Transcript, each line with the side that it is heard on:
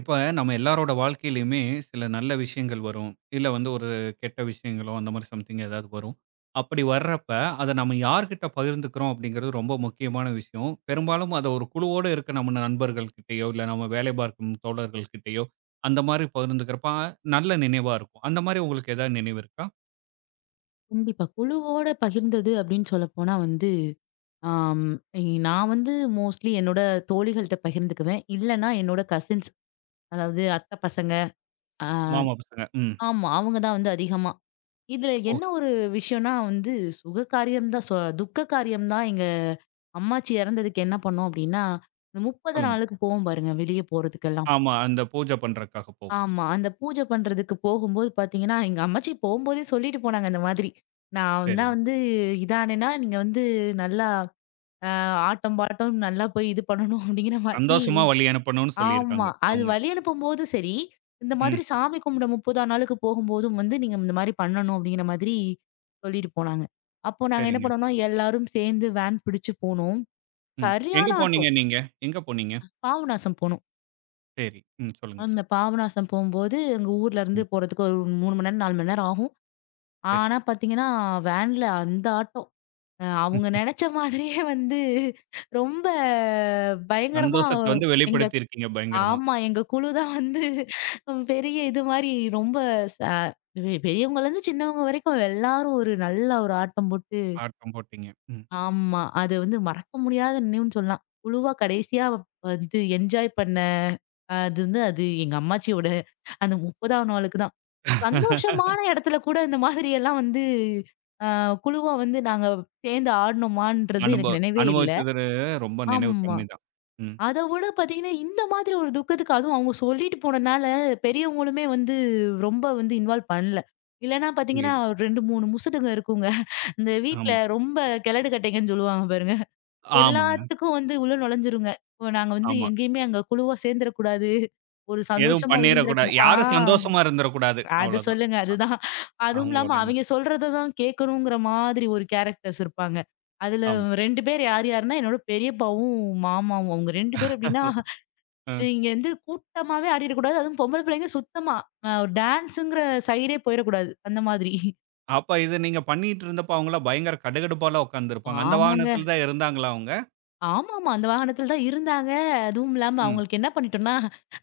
right: இப்ப நம்ம எல்லாரோட வாழ்க்கையிலயுமே சில நல்ல விஷயங்கள் வரும். இல்ல வந்து ஒரு கெட்ட விஷயங்களோ, அந்த மாரி சம்திங் ஏதாவது வரும். அப்படி வர்றப்ப, அத நம்ம யார்கிட்ட பகிர்ந்துக்கிறோம் அப்படிங்கிறது ரொம்ப முக்கியமான விஷயம். பெரும்பாலும் அத ஒரு குழுவோட இருக்க நம்ம நண்பர்கள்கிட்டயோ, இல்ல நம்ம வேலை பார்க்கும் தோழர்கள்கிட்டயோ, அந்த மாரி பகிர்ந்துக்கிறப்ப நல்ல நினைவா இருக்கும். அந்த மாரி உங்களுக்கு ஏதாவது நினைவு இருக்கா?
left: கண்டிப்பா. குழுவோட பகிர்ந்தது அப்படின்னு சொல்லப்போனா ஆம் நான் மோஸ்ட்லி என்னோட தோழிகள்ட்ட பகிர்ந்துக்குவேன். இல்லன்னா என்னோட கசின்ஸ், அதாவது அத்தை பசங்க, அ
right: மாமா பசங்க. ம்.
left: ஆமா. அவங்க தான் அதிகமா. இதுல
right: ஓ!
left: என்ன ஒரு விஷயம்னா சுக காரியம் தான் சொ துக்க காரியம் தான். எங்க அம்மாச்சி இறந்ததுக்கு என்ன பண்ணோம் அப்படின்னா, இந்த 30
right: சொல்லுங்க.
left: நாளுக்கு போவோம் பாருங்க, வெளிய போறதுக்கெல்லாம்.
right: ஆமா. அந்த பூஜை பண்றதுக்காக போகும்.
left: ஆமா, அந்த பூஜை பண்றதுக்கு போகும்போது பார்த்தீங்கன்னா, எங்க அம்மாச்சி போம்போதே சொல்லிட்டு போனாங்க இந்த மாதிரி. நான் நான்
right: சரிங்க.
left: இதானேன்னா நீங்க நல்லா அ ஆட்டம் பாட்டம் நல்லா போய் இது பண்ணணும் அப்படிங்கிற மாதிரி.
right: சந்தோஷமா வழி அனுப்பணும்னு
left: ஆமா,
right: சொல்லியிருக்காங்க
left: அது
right: அவங்க.
left: வழி அனுப்பும்போது சரி, இந்த
right: ம்.
left: மாதிரி சாமி கும்பிட 30ஆம் நாளுக்கு போகும்போதும் நீங்க இந்த மாரி பண்ணணும் அப்படிங்கிற மாதிரி சொல்லிட்டு போனாங்க. அப்போ நாங்க என்ன
right: சரிங்க.
left: பண்ணோம்னா, எல்லாரும் சேர்ந்து வேன் பிடிச்சு போனோம்.
right: ம்.
left: சரியான
right: எங்க
left: ஆட்டோ.
right: போனீங்க நீங்க? எங்க போனீங்க?
left: பாபநாசம் போனோம்.
right: சரி. ம். சொல்லுங்க.
left: அந்த பாபநாசம் போம்போது, எங்க ஊர்ல இருந்து
right: ம்.
left: போறதுக்கு ஒரு 3 மணி நேரம், 4 மணி நேரம் ஆகும்.
right: சரி.
left: ஆனா பார்த்தீங்கன்னா, வேன்ல அந்த ஆட்டோ. அவங்க
right: ம்.
left: நெனச்ச மாதிரியே ரொம்ப பயங்கரமா.
right: சந்தோஷத்த வந்து
left: எங்க
right: வெளிப்படுத்தியிருக்கீங்க பயங்கரமா.
left: ஆமா, எங்க குழு தான் பெரிய இது மாரி ரொம்ப ச பெரியவங்கலேருந்து சின்னவங்க வரைக்கும் எல்லாரும் ஒரு நல்ல ஒரு ஆட்டம் போட்டு.
right: ஆட்டம் போட்டீங்க. ம்.
left: ஆமா, அது மறக்க முடியாத நினைவுன்னு சொல்லலாம். குழுவா கடைசியா என்ஜாய் பண்ண, அது எங்க அம்மாச்சியோட அந்த 30ஆம் நாளுக்கு தான். சந்தோஷமான இடத்துல கூட இந்த மாதிரி எல்லாம் அ குழுவா நாங்க சேர்ந்து ஆடுனோமான்றது
right: அனுபவ
left: எனக்கு நினைவே இல்ல.
right: அனுபவிச்சது ரொம்ப நினைவு
left: ஆமா,
right: கம்மிதான். ம்.
left: அத விட பார்த்தீங்கன்னா, இந்த மாதிரி ஒரு துக்கத்துக்கு அதுவும் அவங்க சொல்லிட்டு போனனால, பெரியவங்களுமே ரொம்ப இன்வால்வ் பண்ணல. இல்லன்னா பார்த்தீங்கன்னா,
right: புரியுது.
left: 2, 3 முசுடுங்க இருக்குங்க. இந்த வீட்ல
right: ஆமா.
left: ரொம்ப கெலடு கட்டைங்கன்னு சொல்லுவாங்க பாருங்க.
right: ஆமாங்க.
left: எல்லாத்துக்கும் உள்ள நுழைஞ்சிருங்க. இப்ப நாங்க
right: ஆமா.
left: எங்கேயுமே அங்க குழுவா சேர்ந்துறக்கூடாது. ஒரு
right: எதுவும்
left: சந்தோஷமா
right: பண்ணிறக்கூடாது.
left: இருந்துறக்கூடா.
right: யாரும் சந்தோஷமா இருந்துறக்கூடாது.
left: அத
right: அவ்வளோதான்.
left: சொல்லுங்க. அதுதான். அதுவும்
right: அவங்களோட
left: இல்லாம
right: எண்ணம்.
left: அவைங்க சொல்றத தான் கேட்கணுங்கிற மாதிரி ஒரு கேரக்டர்ஸ் இருப்பாங்க. அதுல
right: ஆமா.
left: 2 பேர் யார் யாருன்னா, என்னோட பெரியப்பாவும், மாமாவும். அவங்க 2 பேர் எப்டின்னா
right: அ
left: இங்க கூட்டமாவே ஆடிறக்கூடாது, அதுவும் பொம்பள பிள்ளைங்க சுத்தமா. ஒரு டான்ஸுங்கிற சைடே போயிறக்கூடாது, அந்த மாதிரி.
right: அப்ப இது நீங்க பண்ணிட்டு இருந்தப்ப அவங்கலாம் பயங்கர கடுகடுப்பால உட்கார்ந்திருப்பாங்க. அந்த
left: ஆமாங்க.
right: வாகனத்தில தான் இருந்தாங்களா அவங்க?
left: ஆமாமா, அந்த வாகனத்துல தான் இருந்தாங்க. அதுவும் இல்லாம
right: ம்.
left: அவங்களுக்கு என்ன பண்ணிட்டோம்னா,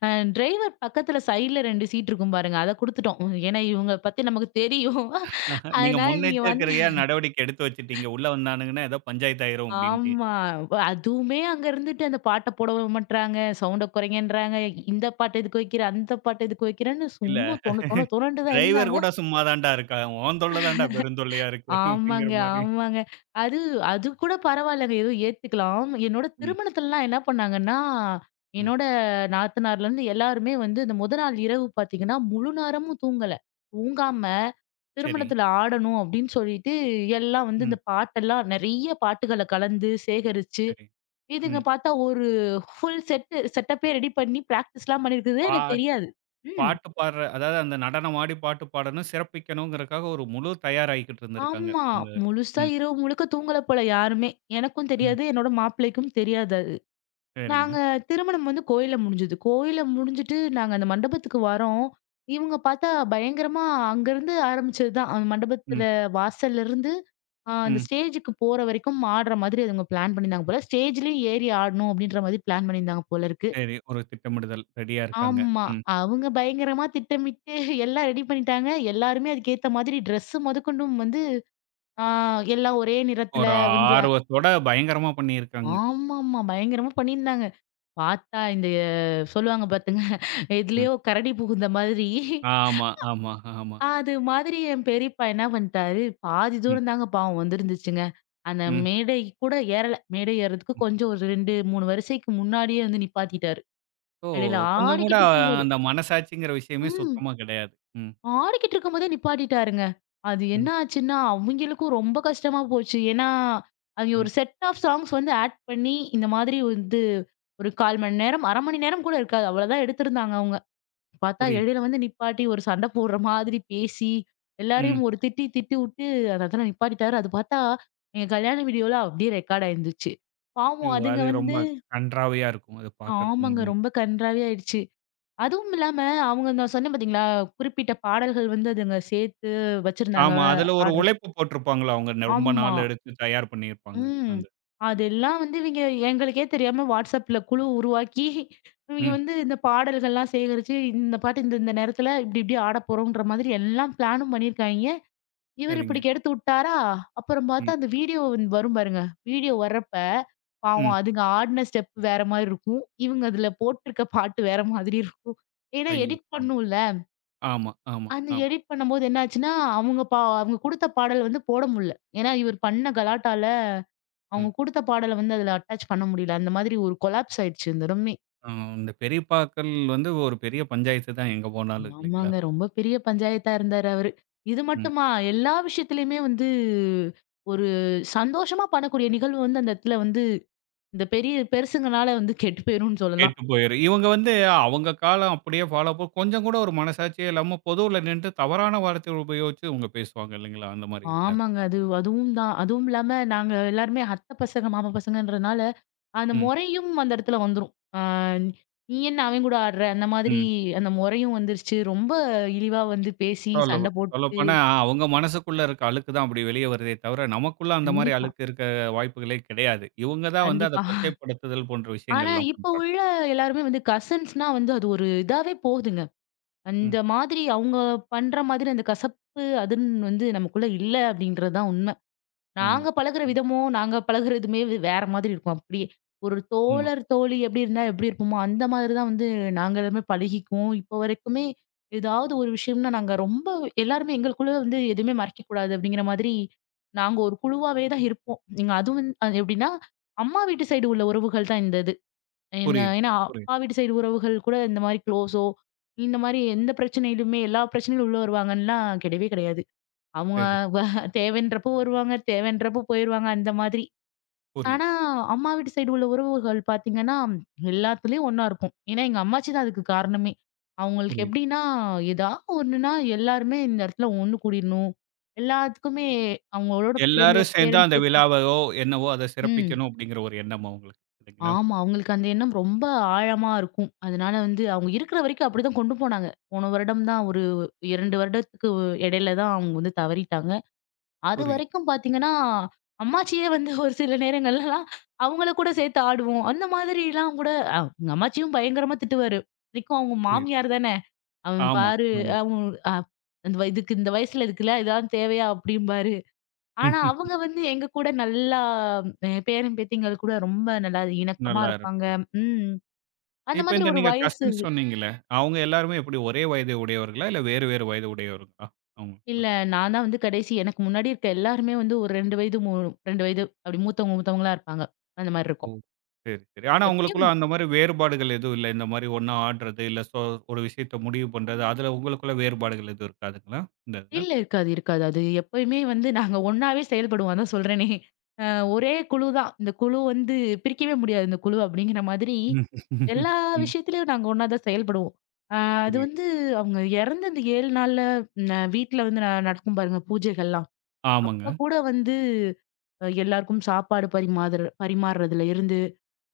left: அ டிரைவர் பக்கத்துல சைடுல 2 சீட் இருக்கும் பாருங்க, அத குடுத்துட்டோம். ஏன்னா இவங்கள பத்தி நமக்கு தெரியும்.
right: நீங்க
left: அதனால நீங்க
right: முன்னெச்சரிக்கையா நடவடிக்கை எடுத்து வச்சுட்டீங்க. உள்ள வந்தானுங்கன்னா ஏதோ பஞ்சாயத்து ஆயிரும் அப்படின்ட்டு.
left: ஆமா. அதுவுமே அங்க இருந்துட்டு அந்த பாட்ட போட விடமாட்றாங்க. சவுண்ட குறைங்கன்றாங்க. இந்த பாட்டு எதுக்கு வைக்கிற? அந்த பாட்டு எதுக்கு வைக்கிறன்னு
right: இல்ல.
left: சும்மா தொண தொண தொணன்ட்டு தான்
right: டிரைவர்
left: இருந்தாங்க.
right: கூட சும்மா தான்டா இருக்கான். உன் தொல்ல தான்டா பெருந்தொல்லையா இருக்கு. அப்படிங்கிற
left: ஆமாங்க,
right: மாரி.
left: ஆமாங்க. அது அது கூட பரவாயில்லங்க, ஏதோ ஏத்துக்கலாம். என்னோட
right: ம்,
left: திருமணத்துலலாம் என்ன பண்ணாங்கன்னா,
right: ம்.
left: என்னோட நாத்தனார்லருந்து எல்லாருமே இந்த முத நாள் இரவு பார்த்தீங்கன்னா, முழு நேரமும் தூங்கல. தூங்காம
right: சரி.
left: திருமணத்துல ஆடணும் அப்படின்னு சொல்லிட்டு, எல்லாம்
right: ம்.
left: இந்த பாட்டெல்லாம் நெறைய பாட்டுகள கலந்து சேகரிச்சு,
right: சரி.
left: இதுங்க
right: ம்.
left: பார்த்தா ஒரு ஃபுல் செட்டு செட்டப்பே ரெடி பண்ணி பிராக்டிஸ்லாம் பண்ணியிருக்குது. எனக்கு
right: பாட்
left: தெரியாது. ம்.
right: பாட்டு பாடுற அதாவது அந்த நடனம் ஆடி பாட்டு பாடணும், சிறப்பிக்கணுங்கிறதுக்காக ஒரு முழு தயாராகிக்கிட்டு இருந்திருக்காங்க.
left: ஆமா.
right: அந்த
left: முழுசா
right: ம்,
left: இரவு முழுக்க தூங்கல போல யாருமே. எனக்கும்
right: ம்.
left: தெரியாது. என்னோட மாப்பிள்ளைக்கும் தெரியாது அது. நாங்க
right: சரிங்க.
left: திருமணம் கோயில்ல முடிஞ்சது. கோயில்ல முடிஞ்சுட்டு நாங்க அந்த மண்டபத்துக்கு வரோம். இவங்க பார்த்தா பயங்கரமா அங்கருந்து ஆரம்பிச்சது தான். அந்த மண்டபத்துல
right: ம்,
left: வாசல்லருந்து அந்த
right: ம்.
left: ஸ்டேஜுக்கு போற வரைக்கும் ஆடுற மாதிரி அதுங்க பிளான் பண்ணியிருந்தாங்க போல. ஸ்டேஜ்லயும் ஏறி ஆடணும் அப்படின்ற மாதிரி பிளான் பண்ணியிருந்தாங்க போல இருக்கு.
right: சரி. ஒரு திட்டமிடுதல் ரெடியா இருக்காங்க.
left: ஆமா,
right: ம்.
left: அவங்க பயங்கரமா திட்டமிட்டு எல்லாம் ரெடி பண்ணிட்டாங்க. எல்லாருமே அதுக்கேத்த மாதிரி ட்ரெஸ் மொதக்கொண்டும் ஆ எல்லாம் ஒரே நிறத்துல
right: ஒரு
left: வந்து
right: ஆர்வத்தோட பயங்கரமா பண்ணியிருக்காங்க.
left: ஆமாமா, பயங்கரமா பண்ணியிருந்தாங்க. பார்த்தா இந்த சொல்லுவாங்க பாத்துங்க,
right: ம்.
left: எதுலயோ கரடி புகுந்த மாதிரி.
right: ஆமா, ஆமா, ஆமா.
left: அது மாதிரி என் பெரியப்பா என்ன பண்ணிட்டாரு, பாதி
right: ம்,
left: தூரம் தாங்க பாவம் வந்திருந்துச்சுங்க. அந்த
right: ம்,
left: மேடை கூட ஏறல. மேடை ஏறதுக்கு
right: ம்.
left: கொஞ்சம் ஒரு 2, 3 வரிசைக்கு முன்னாடியே வந்து நிப்பாட்டிட்டாரு.
right: ஸோ
left: இடையில
right: கொஞ்சம் கூட
left: ஆடிக்கிட்டு இருக்கும்போதே.
right: அந்த மனசாட்சிங்கிற விஷயமே
left: ம்.
right: சுத்தமா கிடையாது. ம்.
left: ஆடிக்கிட்டு இருக்கும்போதே நிப்பாட்டிட்டாருங்க. அது
right: ம்,
left: என்ன ஆச்சுன்னா, அவிங்களுக்கும் ரொம்ப கஷ்டமா போச்சு. ஏன்னா, அவிங்க
right: ம்.
left: ஒரு செட் ஆஃப் சாங்ஸ் ஆட் பண்ணி, இந்த மாதிரி ஒரு 1/4 மணி நேரம், 1/2 மணி நேரம் கூட இருக்காது. அவ்வளதான் எடுத்திருந்தாங்க அவுங்க. பார்த்தா
right: புரியுது.
left: இடையில நிப்பாட்டி, ஒரு சண்டை போடுற மாதிரி பேசி, எல்லாரையும்
right: ம்.
left: ஒரு திட்டி திட்டி விட்டு அந்த இடத்துல நிப்பாட்டிட்டாரு. அது பார்த்தா, எங்க கல்யாண வீடியோல அப்டியே ரெக்கார்ட் ஆயிருந்துச்சு.
right: ஐயோ!
left: பாவம் அதுங்க
right: அது ரொம்ப கண்றாவியா இருக்கும். அது பார்க்கறக்கு
left: ஆமாங்க,
right: நமக்கு.
left: ரொம்ப கன்றாவி ஆயிடுச்சு. அதுவும் இல்லாம, அவங்க நான் சொன்னேன் பார்த்தீங்களா? குறிப்பிட்ட பாடல்கள் அதுங்க சேர்த்து வச்சிருந்தாங்க
right: ஆமா. அதுல ஒரு
left: ஆடுறதுக்கு.
right: உழைப்பு போட்டிருப்பாங்கல்ல அவங்க ந ரொம்ப
left: ஆமா.
right: நாள் எடுத்து தயார் பண்ணியிருப்பாங்க.
left: ம்.
right: அந்த
left: அதெல்லாம் இவிங்க எங்களுக்கே தெரியாம WhatsAppல குழு உருவாக்கி, இவிங்க
right: ம்.
left: இந்த பாடல்கள்லாம் சேகரிச்சு, இந்த பாட்டு இந்த இந்த நேரத்துல இப்டி இப்டி ஆடப் போறோம்ன்ற மாதிரி எல்லாம் பிளானும் பண்ணியிருக்காய்ங்க. இவரு இப்டி
right: சரிங்க.
left: கெடுத்து விட்டாரா, அப்புறம்
right: ம்,
left: பார்த்தா அந்த வீடியோ வரும் பாருங்க. வீடியோ வர்றப்ப,
right: ம்.
left: பாவம் அதுங்க ஆடுன ஸ்டெப் வேற மாரி இருக்கும். இவங்க அதுல போட்டிருக்க பாட்டு வேற மாதிரி இருக்கும். ஏன்னா
right: ஐயோ!
left: எடிட்
right: ஆமா.
left: பண்ணும்ல.
right: ஆமா, ஆமா,
left: அந்த
right: ஆமா.
left: எடிட் பண்ணும்போது என்ன ஆச்சுன்னா, அவங்க குடுத்த பாடல் போட முடியல. ஏன்னா, இவர் பண்ண கலாட்டால
right: ம்.
left: அவங்க குடுத்த பாடல அதுல அட்டாச் பண்ண முடியல. அந்த மாதிரி ஒரு கொலாப்ஸ் ஆயிடுச்சு இந்த இடமே.
right: ஆ இந்த பெரியப்பாக்கள் வந்து ஒரு பெரிய பஞ்சாயத்து தான் எங்க போனாலும் இல்லைங்களா?
left: ஆமாங்க, ரொம்ப பெரிய பஞ்சாயத்தா இருந்தாரு அவரு. இது
right: ம்.
left: மட்டுமா, எல்லா விஷயத்துலயுமே ஒரு சந்தோஷமா பண்ணக்கூடிய நிகழ்வு அந்த இடத்துல இந்த பெரிய பெருசுங்கனால கெட்டு போயிரும்னு சொல்லலாம்.
right: கெட்டு போயிரும். இவங்க வந்து அவங்க காலம் அப்படியே ஃபாலோ ப கொஞ்சம் கூட ஒரு மனசாட்சியே இல்லாம பொதுவுல நின்ட்டு தவறான வார்த்தைய உபயோகிச்சு இவங்க பேசுவாங்க இல்லைங்களா? அந்த மாரி இதுல.
left: ஆமாங்க. அதுவும் தான். அதுவும் இல்லாம நாங்க எல்லாருமே அத்தை பசங்க, மாமா பசங்கன்றனால அந்த
right: ம்,
left: முறையும் அந்த இடத்துல வந்துரும். ஆ நீ என்ன அவன் கூட ஆடுற? அந்த மாதிரி
right: ம்.
left: அந்த முறையும் வந்துருச்சு. ரொம்ப இழிவா பேசி
right: சொல்ல
left: சண்டை போட்டு
right: சொல்லப்போனா அவங்க மனசுக்குள்ள இருக்க அழுக்கு தான் அப்படி வெளிய வருதே தவிர, நமக்குள்ள அந்த மாரி
left: கண்டிப்பா,
right: அழுக்கு இருக்க வாய்ப்புகளே கிடையாது. இவங்க தான் வந்து அத
left: கண்டிப்பா.
right: கொச்சைப்படுத்துதல் போன்ற
left: ஆனா
right: விஷயங்கள்லாம்
left: இப்ப
right: பண்றாங்க.
left: உள்ள எல்லாருமே கசின்ஸ்னா அது ஒரு இதாவே போகுதுங்க.
right: ம்.
left: அந்த மாதிரி அவங்க பண்ற மாதிரி அந்த கசப்பு அதுன்னு நமக்குள்ள இல்ல அப்படின்றது தான் உண்மை.
right: உண்ம.
left: நாங்க பழகுற
right: ம்.
left: விதமும், நாங்க பழகுற இதுமே வேற மாதிரி இருக்கும். அப்படியே ஒரு
right: உண்ம.
left: தோழர், தோழி எப்படி இருந்தா எப்படி இருப்போமோ, அந்த மாதிரி தான் நாங்க எல்லாமே பழகிக்குவோம். இப்போ வரைக்குமே ஏதாவது ஒரு விஷயம்னா நாங்க ரொம்ப எல்லாருமே எங்களுக்குள்ள எதுவுமே மறைக்கக்கூடாது அப்படிங்கிற மாதிரி நாங்க ஒரு குழுவாவே தான் இருப்போம். நீங்க அதுவும் அது எப்படின்னா, அம்மா வீட்டு சைடு உள்ள உறவுகள் தான் இந்த இது. ஏன்னா
right: புரியுது,
left: ஏன்னா
right: புரியுது.
left: அப்பா வீட்டு சைடு உறவுகள் கூட இந்த மாதிரி க்ளோஸோ, இந்த மாதிரி எந்த பிரச்சனையிலுமே எல்லா பிரச்சனையிலும் உள்ள வருவாங்கன்னுலாம் கிடையவே கிடையாது. அவங்க
right: சரி.
left: வ தேவைன்றப்போ வருவாங்க, தேவைன்றப்போ போயிருவாங்க அந்த மாதிரி.
right: புரியுது,
left: ஆனா, அம்மா வீட்டு சைடு உள்ள உறவுகள் பார்த்தீங்கன்னா, எல்லாத்துலயும் ஒண்ணா இருப்போம். ஏன்னா, எங்க அம்மாச்சி தான் அதுக்கு காரணமே. அவங்களுக்கு
right: புரியுது.
left: எப்படின்னா, ஏதா ஒண்ணுன்னா எல்லாருமே இந்த இடத்துல ஒண்ணு கூடிடணும். எல்லாத்துக்குமே அவங்களோட பிள்ளைங்க,
right: எல்லாரும் சேர்ந்து
left: பேரன்,
right: அந்த
left: பேத்தி.
right: விழாவையோ, என்னவோ அத
left: ம்.
right: சிறப்பிக்கணும் அப்படிங்கிற ஒரு எண்ணம் அவங்களுக்கு. இல்லைங்களா?
left: ஆமா, அவங்களுக்கு அந்த எண்ணம் ரொம்ப ஆழமா இருக்கும். அதனால அவங்க இருக்கிற வரைக்கும் அப்படிதான் கொண்டு போனாங்க. போன வருடம் தான் ஒரு 2 வருடத்துக்கு இடையில தான் அவங்க தவறிட்டாங்க.
right: புரியுது,
left: அதுவரைக்கும் பாத்தீங்கன்னா, அம்மாச்சியே ஒரு சில நேரங்கள்லலாம் அவங்கள கூட சேர்த்து ஆடுவோம். அந்த மாதிரிலாம் கூட எங்க அம்மாச்சியும் பயங்கரமா திட்டுவாரு. இத்தனைக்கும் அவங்க
right: புரியுது.
left: மாமியார் தானே! "அவன்
right: ஆமா,
left: பாரு,
right: ஆமா.
left: அவன் அ இந்த வ இதுக்கு இந்த வயசுல இதுக்குலாம் இதெல்லாம் தேவையா?" அப்படிம்பாரு. ஆனா அவங்க எங்க கூட நல்லா பேரன், பேத்திங்கள் கூட ரொம்ப நல்லா இணக்கமா
right: நல்லா
left: இருப்பாங்க.
right: இருக்கும்.
left: ம். அந்த
right: இப்ப
left: மாதிரி
right: இந்த
left: ஒரு
right: நீங்க
left: வயசு
right: கசின்ஸ்
left: இது.
right: சொன்னீங்கல்ல, அவங்க எல்லாருமே எப்படி ஒரே வயது உடையவர்களா? இல்ல வேறு வேறு வயது உடையவர்களா? அவங்க.
left: இல்ல, நான் தான் கடைசி. எனக்கு முன்னாடி இருக்க எல்லாருமே ஒரு 2 வயது, 2 வயது அப்படி மூத்தவங்க மூத்தவங்களா இருப்பாங்க. அந்த மாரி
right: ஓ!
left: இருக்கும்.
right: சரி, சரி. ஆனா
left: எப்பயும்
right: உங்களுக்குள்ள அந்த மாரி வேறுபாடுகள் எதுவும் இல்ல. இந்த மாரி ஒண்ணா ஆட்றது, இல்ல சோ ஒரு விஷயத்த முடிவு பண்றது, அதுல உங்களுக்குள்ள வேறுபாடுகள் எதுவும் இருக்காதுங்களா? இந்த இதுல?
left: இல்ல, இருக்காது, இருக்காது. அது எப்பயுமே நாங்க ஒண்ணாவே செயல்படுவோம். அதான் சொல்றேனே. அ ஒரே குழு தான். இந்த குழு பிரிக்கவே முடியாது இந்த குழு அப்படிங்கிற மாதிரி,
right: ம்.
left: எல்லா
right: ம்.
left: விஷயத்திலயும் நாங்க ஒண்ணா தான் செயல்படுவோம். அ அது
right: புரியுது.
left: வந்து அவங்க இறந்த அந்த 7 நாள்ல வீட்ல நடக்கும் பாருங்க பூஜைகள்லாம். அப்ப
right: ஆமாங்க.
left: கூட எல்லாருக்கும் சாப்பாடு பரிமாறுறதுல இருந்து,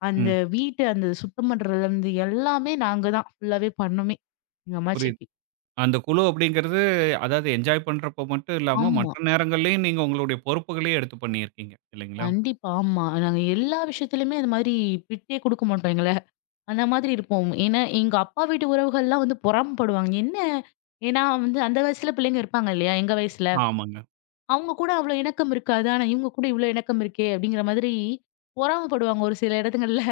left: அந்த
right: ம்.
left: வீட்ட அந்த சுத்தம் பண்றதுல இருந்து எல்லாமே நாங்க தான் ஃபுல்லாவே பண்ணோமே, எங்க
right: புரியுது.
left: அம்மாச்சிக்கு.
right: அந்த குழு அப்படிங்கிறது, அதாவது என்ஜாய் பண்றப்ப மட்டும் இல்லாம,
left: ஆமா.
right: மற்ற நேரங்கள்லயும் நீங்க உங்களுடைய பொறுப்புகளையும் எடுத்து பண்ணியிருக்கீங்க. இல்லைங்களா?
left: கண்டிப்பா. ஆமா, நாங்க எல்லா விஷயத்துலயுமே அது மாரி விட்டே குடுக்க மாட்டோம் எங்கள. அந்த மாதிரி இருப்போம். ஏன்னா, எங்க அப்பா வீட்டு உறவுகள்லாம் பொறாமப்படுவாங்க. என்ன? ஏன்னா அந்த வயசுல பிள்ளைங்க இருப்பாங்க இல்லையா? எங்க வயசுல.
right: ஆமாங்க.
left: அவங்க கூட அவ்வளோ இணக்கம் இருக்காது. ஆனா இவங்க கூட இவ்வளோ இணக்கம் இருக்கே! அப்படிங்கிற மாதிரி பொறாமப்படுவாங்க ஒரு சில இடத்துங்கள்ல.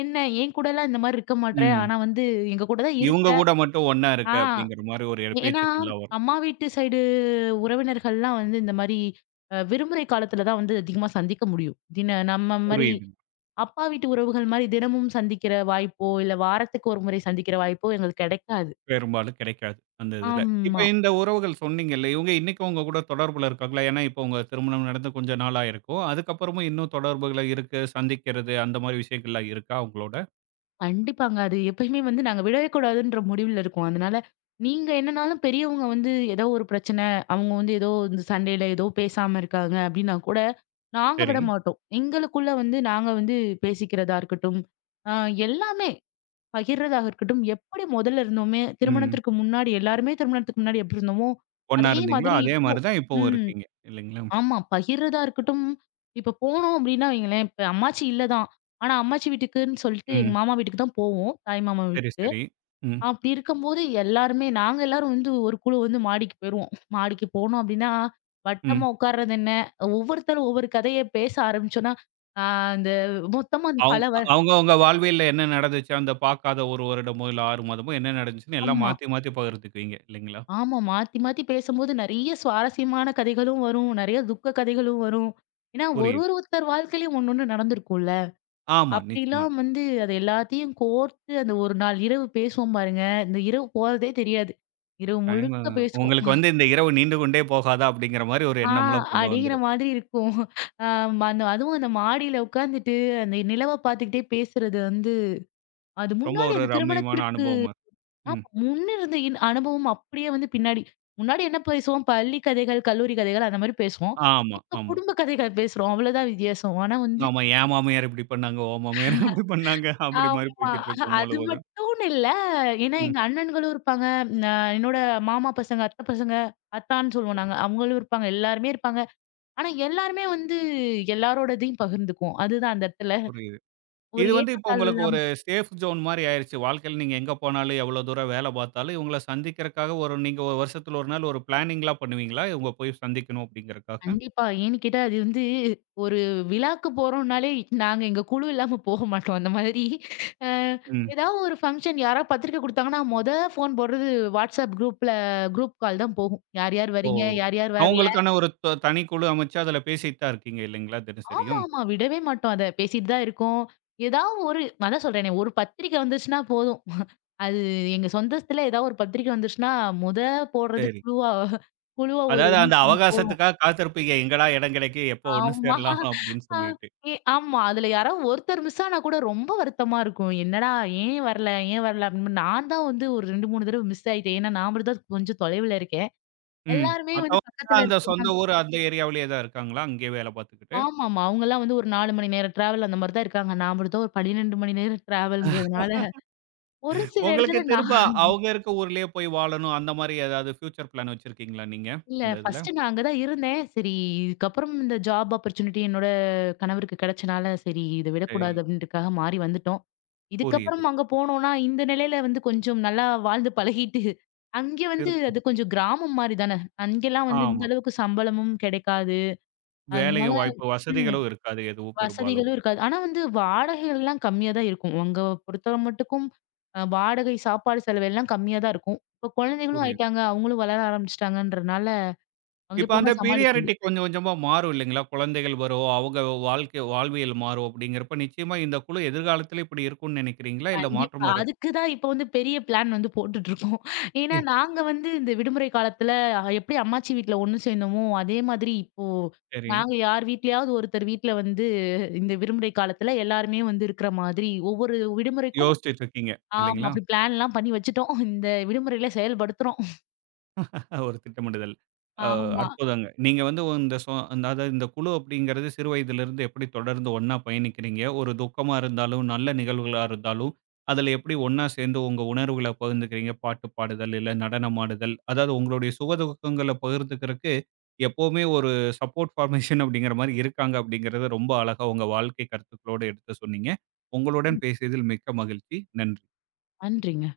left: என்ன? என் கூடலாம் இந்த மாரி இருக்க மாட்ற.
right: ம்.
left: ஆனா எங்க கூட தான்
right: இவங்க
left: இருக்க.
right: கூட மட்டும் ஒண்ணா
left: ஆ
right: இருக்க அப்படிங்கிற மாரி ஒரு
left: ஏன்னா
right: பேச்சுக்கள்லாம் வரும்.
left: அம்மா வீட்டு சைடு உறவினர்கள்லாம் இந்த மாரி விடுமுறை காலத்துல தான் அதிகமா சந்திக்க முடியும். நம்ம மாரி
right: புரியுதுங்க.
left: அப்பா வீட்டு உறவுகள் மாரி தினமும் சந்திக்கிற வாய்ப்போ, இல்ல வாரத்துக்கு ஒரு முறை சந்திக்கிற வாய்ப்போ எங்களுக்கு கிடைக்காது.
right: பெரும்பாலும் கிடைக்காது அந்த இதுல. இப்ப
left: ஆமா.
right: இந்த உறவுகள் சொன்னீங்கல்ல, இவங்க இன்னைக்கும் உங்க கூட தொடர்புல இருக்காங்களா? ஏன்னா இப்போ உங்க திருமணம் நடந்து கொஞ்ச நாளா இருக்கும். அதுக்கப்புறமும் இன்னும் தொடர்புகள இருக்கு, சந்திக்கிறது அந்த மாரி விஷயங்கள்லாம் இருக்கா உங்களோட?
left: கண்டிப்பாங்க, அது எப்பயுமே நாங்க விடவே கூடாதுன்ற முடிவுல இருக்கோம். அதனால நீங்க என்னனாலும் பெரியவங்க ஏதோ ஒரு பிரச்சனை, அவங்க ஏதோ இந்த சண்டையில ஏதோ பேசாம இருக்காங்க அப்படின்னா கூட, நாங்க
right: சரி.
left: விட மாட்டோம். எங்களுக்குள்ள நாங்க பேசிக்கிறதா இருக்கட்டும், அ எல்லாமே பகிர்றதாக இருக்கட்டும், எப்படி முதல்ல இருந்தோமே
right: ம்.
left: திருமணத்திற்கு முன்னாடி, எல்லாருமே திருமணத்துக்கு முன்னாடி எப்படி இருந்தோமோ,
right: ஒண்ணா
left: அதே
right: இருந்தீங்களோ,
left: மாதிரி
right: அதே
left: இப்போ.
right: மாரி தான் இப்பவும்
left: ம்.
right: இருக்கீங்க இல்லைங்களா?
left: ஆமா, பகிர்றதா இருக்கட்டும், இப்ப போனோம் அப்டின்னா வைங்களேன், இப்ப அம்மாச்சி இல்ல தான். ஆனா அம்மாச்சி வீட்டுக்குன்னு சொல்லிட்டு எங்க
right: ம்.
left: மாமா வீட்டுக்கு தான் போவோம், தாய் மாமா
right: சரி,
left: வீட்டுக்கு.
right: சரி. ம்,
left: அப்டி இருக்கும்போது எல்லாருமே நாங்க எல்லாரும் ஒரு குழு மாடிக்கு போயிருவோம். மாடிக்கு போனோம் அப்டின்னா,
right: ம்.
left: வட்டமா உட்கார்றது என்ன, ஒவ்வொருத்தரும் ஒவ்வொரு கதைய பேச ஆரம்பிச்சோம்னா, ஆ அந்த மொத்தமா அந்த
right: அவ்
left: பல வ
right: அவங்க அவங்க உங்க வாழ்வியல்ல என்ன நடந்துச்சு, அந்த பார்க்காத 1 வருடமோ, இல்ல 6 மாதமோ என்ன நடந்துச்சுன்னு எல்லாம்
left: ஆமா.
right: மாத்தி மாத்தி பகிர்ந்துக்குவீங்க இல்லைங்களா?
left: ஆமா, மாத்தி மாத்தி பேசும்போது நெறைய சுவாரஸ்யமான கதைகளும் வரும். நெறைய துக்க கதைகளும் வரும். ஏன்னா ஒரு
right: புரியுது.
left: ஒரு ஒருத்தர் வாழ்க்கையிலயும் ஒண்ணு ஒண்ணு நடந்திருக்கும்ல.
right: ஆமா, நிச்சயமா.
left: அப்படிலாம் அது எல்லாத்தையும் கோர்த்து அந்த ஒரு நாள் இரவு பேசுவோம் பாருங்க, இந்த இரவு போறதே தெரியாது. இரவு
right: டைமு
left: முழுக்க
right: உங்களுக்கு
left: பேசுவோம்.
right: வந்து இந்த இரவு நீண்டு கொண்டே போகாதா? அப்படிங்கிற மாரி ஒரு
left: ஆ
right: எண்ணம்லாம் கொண்டு
left: அப்படிங்கிற
right: வந்துரும்.
left: மாதிரி இருக்கும். அ அதுவும் அந்த மாடியில உட்காந்துட்டு அந்த நிலவ பார்த்துக்கிட்டே பேசுறது அது
right: ரொம்ப
left: முன்னாடி
right: ஒரு
left: அந்த
right: ரம்மியமான
left: திருமணத்திற்கு
right: அனுபவமா இருக்கும். ம்.
left: ஆமா, முன்ன இருந்த அனுபவம் அப்படியே பின்னாடி. முன்னாடி என்ன பேசுவோம்? பள்ளி கதைகள், கல்லூரி கதைகள் அந்த மாரி பேசுவோம்.
right: ஆமா,
left: இப்ப
right: ஆமா,
left: குடும்ப கதைகள் பேசுறோம். அவ்வளோதான் வித்தியாசம். ஆனா
right: ஆமா. என் மாமியார் இப்படி பண்ணாங்க, உன் மாமியார் அப்படி பண்ணாங்க. அப்படி மாரி
left: ஆமா.
right: போய்க்கிட்டு இருக்கும்
left: அது
right: முழுவதும்.
left: மட்டும்னு இல்ல. ஏன்னா
right: ம்.
left: எங்க அண்ணன்களும் இருப்பாங்க. ந என்னோட மாமா பசங்க, அத்தை பசங்க, அத்தான்னு சொல்லுவோம்
right: சரி,
left: நாங்க. அவங்களும் இருப்பாங்க. எல்லாருமே இருப்பாங்க. ஆனா எல்லாருமே எல்லாரோடதையும் பகிர்ந்துக்குவோம். அதுதான் அந்த இடத்துல.
right: புரியுது.
left: ஒரு
right: இது வந்து இப்போ
left: ஏற்றத்தாழ்வு
right: உங்களுக்கு ஒரு
left: இல்லாம
right: சேஃப் ஜோன் மாரி ஆயிருச்சு. வாழ்க்கையில நீங்க எங்க போனாலும், எவ்வளோ தூரம் வேல பார்த்தாலும், இவங்கள சந்திக்கிறக்காக ஒரு நீங்க ஒரு வருஷத்துல ஒரு நாள் ஒரு பிளானிங்லாம் பண்ணுவீங்களா? இவங்க போய் சந்திக்கணும் அப்படிங்கிறக்காக?
left: கண்டிப்பா. ஏன்னு கேட்டா அது ஒரு விழாக்கு போறோம்னாலே நாங்க எங்க குழு இல்லாம போக மாட்டோம், அந்த மாதிரி. அ
right: ம்.
left: ஏதாவது ஒரு ஃபங்ஷன் யாரா பத்திரிக்கை குடுத்தாங்கன்னா, மொத ஃபோன் போடுறது WhatsApp குரூப்ல, குரூப் கால் தான் போகும். யார் யார்
right: ஓ!
left: வரீங்க? யார் யார் வரல?
right: அவங்களுக்கான ஒரு தனி குழு அமைச்சு, அதுல பேசிட்டு தான் இருக்கீங்க இல்லைங்களா?
left: ஆமா,
right: தினசரியும்.
left: ஆமா, விடவே மாட்டோம் அத, பேசிட்டு தான் இருக்கோம். ஏதாவது ஒரு அதான் சொல்றேனே, ஒரு பத்திரிக்கை வந்துச்சுன்னா போதும். அது எங்க சொந்தத்துல ஏதாவது ஒரு பத்திரிக்கை வந்துருச்சுன்னா, முத போடுறது
right: சரி.
left: குழுவா, குழுவா ஒரு
right: அதாவது அந்த
left: மீட்டிங் போடணும்.
right: அவகாசத்துக்காக காத்திருப்பீங்க. எங்கடா இடம் கிடைக்கும்? எப்போ ஒண்ணு
left: ஆமா.
right: சேரலாம்? அப்படின்னு
left: ஆ
right: சொல்லிட்டு.
left: ஆமா. அதுல யாராவது ஒருத்தர் மிஸ் ஆனா கூட ரொம்ப வருத்தமா இருக்கும். என்னடா ஏன் வரல? ஏன் வரல? அப்படின்னு நான் தான் ஒரு 2, 3 தடவ மிஸ் ஆயிட்டேன். ஏன்னா நான் மட்டும் தான் கொஞ்சம் தொலைவுல இருக்கேன்.
right: ம்.
left: எல்லாருமே
right: மத்தவங்கலாம்
left: பக்கத்துல
right: அந்த
left: இருக்கு.
right: சொந்த ஊர் அந்த ஏரியாவிலேயே தான் இருக்காங்களா? அங்கேயே வேலை பார்த்துக்கிட்டு.
left: ஆமாமா, அவங்கலாம் ஒரு 4 மணி நேரம் டிராவல் அந்த மாரி தான் இருக்காங்க. நான் மட்டும் தான் ஒரு 12 மணி நேரம் டிராவல்ங்கிறதுனால ஒரு சில
right: உங்களுக்கு
left: இடத்துல நான்
right: திரும்ப அவங்க இருக்க ஊர்லயே போய் வாழணும். அந்த மாரி ஏதாவது ஃப்யூச்சர் பிளான் வச்சிருக்கீங்களா நீங்க?
left: இல்ல.
right: இந்த இதுல?
left: ஃபர்ஸ்ட்டு நான் அங்க தான் இருந்தேன். சரி, இதுக்கப்புறம் இந்த ஜாப் ஆப்பர்ச்சுனிட்டி என்னோட கணவருக்கு கிடைச்சனால, சரி இத
right: சரி.
left: விடக்கூடாது அப்படின்றதுக்காக மாறி வந்துட்டோம்.
right: புரியுது.
left: இதுக்கப்புறம் அங்க போனோம்னா, இந்த நிலையில கொஞ்சம் நல்லா வாழ்ந்து பழகிட்டு, அங்கே
right: திருப்ப
left: அது கொஞ்சம் கிராமம் மாரி தானே. அங்கெல்லாம் இந்த
right: ஆமா.
left: அளவுக்கு சம்பளமும் கிடைக்காது. அதனால
right: வேலையும் வாய்ப்பு
left: ம்
right: வசதிகளும் இருக்காது எதுவும் பெரும்பாலும்.
left: வசதிகளும் இருக்காது. ஆனா வாடகைகள்லாம் கம்மியா தான் இருக்கும். அங்க பொறுத்தவரை மட்டுக்கும் வாடகை, சாப்பாடு செலவு எல்லாம் கம்மியா தான் இருக்கும். இப்ப குழந்தைகளும்
right: புரியுது.
left: ஆயிட்டாங்க. அவங்களும் வளர ஆரம்பிச்சுட்டாங்கன்றனால, அங்க
right: இப்ப அந்த
left: போனா சமாளிக்க
right: பீரியாரிட்டி
left: முடியும்.
right: கொஞ்சம் கொஞ்சமா மாறும் இல்லைங்களா? குழந்தைகள் வரும். அவங்க வாழ்க்கை வாழ்வியல் மாறும் அப்படிங்கிறப்ப நிச்சயமா இந்த குழு எதிர்காலத்தில இப்படி இருக்கும்னு நினைக்கிறீங்களா? இல்ல
left: கண்டிப்பா,
right: மாற்றம் வர
left: அதுக்கு தான் இப்ப பெரிய பிளான் போட்டுட்டுருக்கோம். ஏன்னா
right: இ
left: நாங்க இந்த விடுமுறை காலத்துல எப்படி அம்மாச்சி வீட்ல ஒண்ணு சேர்ந்தோமோ, அதே மாதிரி இப்போ
right: சரி.
left: நாங்க யார் வீட்லயாவது ஒருத்தர் வீட்ல இந்த விடுமுறை காலத்துல எல்லாருமே இருக்கிற மாதிரி ஒவ்வொரு விடுமுறைக்கும்.
right: யோசிச்சுட்டு இருக்கீங்க.
left: ஆமா,
right: இல்லைங்களா?
left: அப்படி பிளான்லாம் பண்ணி வச்சுட்டோம். இந்த விடுமுறையில செயல்படுத்துறோம்.
right: ஒரு திட்டமிடுதல். அ
left: ஆமா.
right: அற்புதங்க. நீங்க வந்து இந்த அதாவது இந்த குழு அப்படிங்கிறது சிறு வயதிலிருந்து எப்படி தொடர்ந்து ஒண்ணா பயணிக்கிறீங்க? ஒரு துக்கமா இருந்தாலும், நல்ல நிகழ்வுகளா இருந்தாலும், அதில எப்படி ஒண்ணா சேர்ந்து உங்க உணர்வுகள பகிர்ந்துக்கிறீங்க? பாட்டு பாடுதல், இல்ல நடனம் ஆடுதல், அதாவது உங்களுடைய சுக துக்கங்கள பகிர்ந்துக்கிறக்கு எப்பவுமே ஒரு சப்போர்ட் ஃபார்மேஷன் அப்படிங்கிற மாரி இருக்காங்க அப்படிங்கிறத ரொம்ப அழகா உங்க வாழ்க்கை கருத்துக்களோடு எடுத்து சொன்னீங்க. உங்களுடன் பேசியதில் மிக்க மகிழ்ச்சி. நன்றி.
left: நன்றிங்க.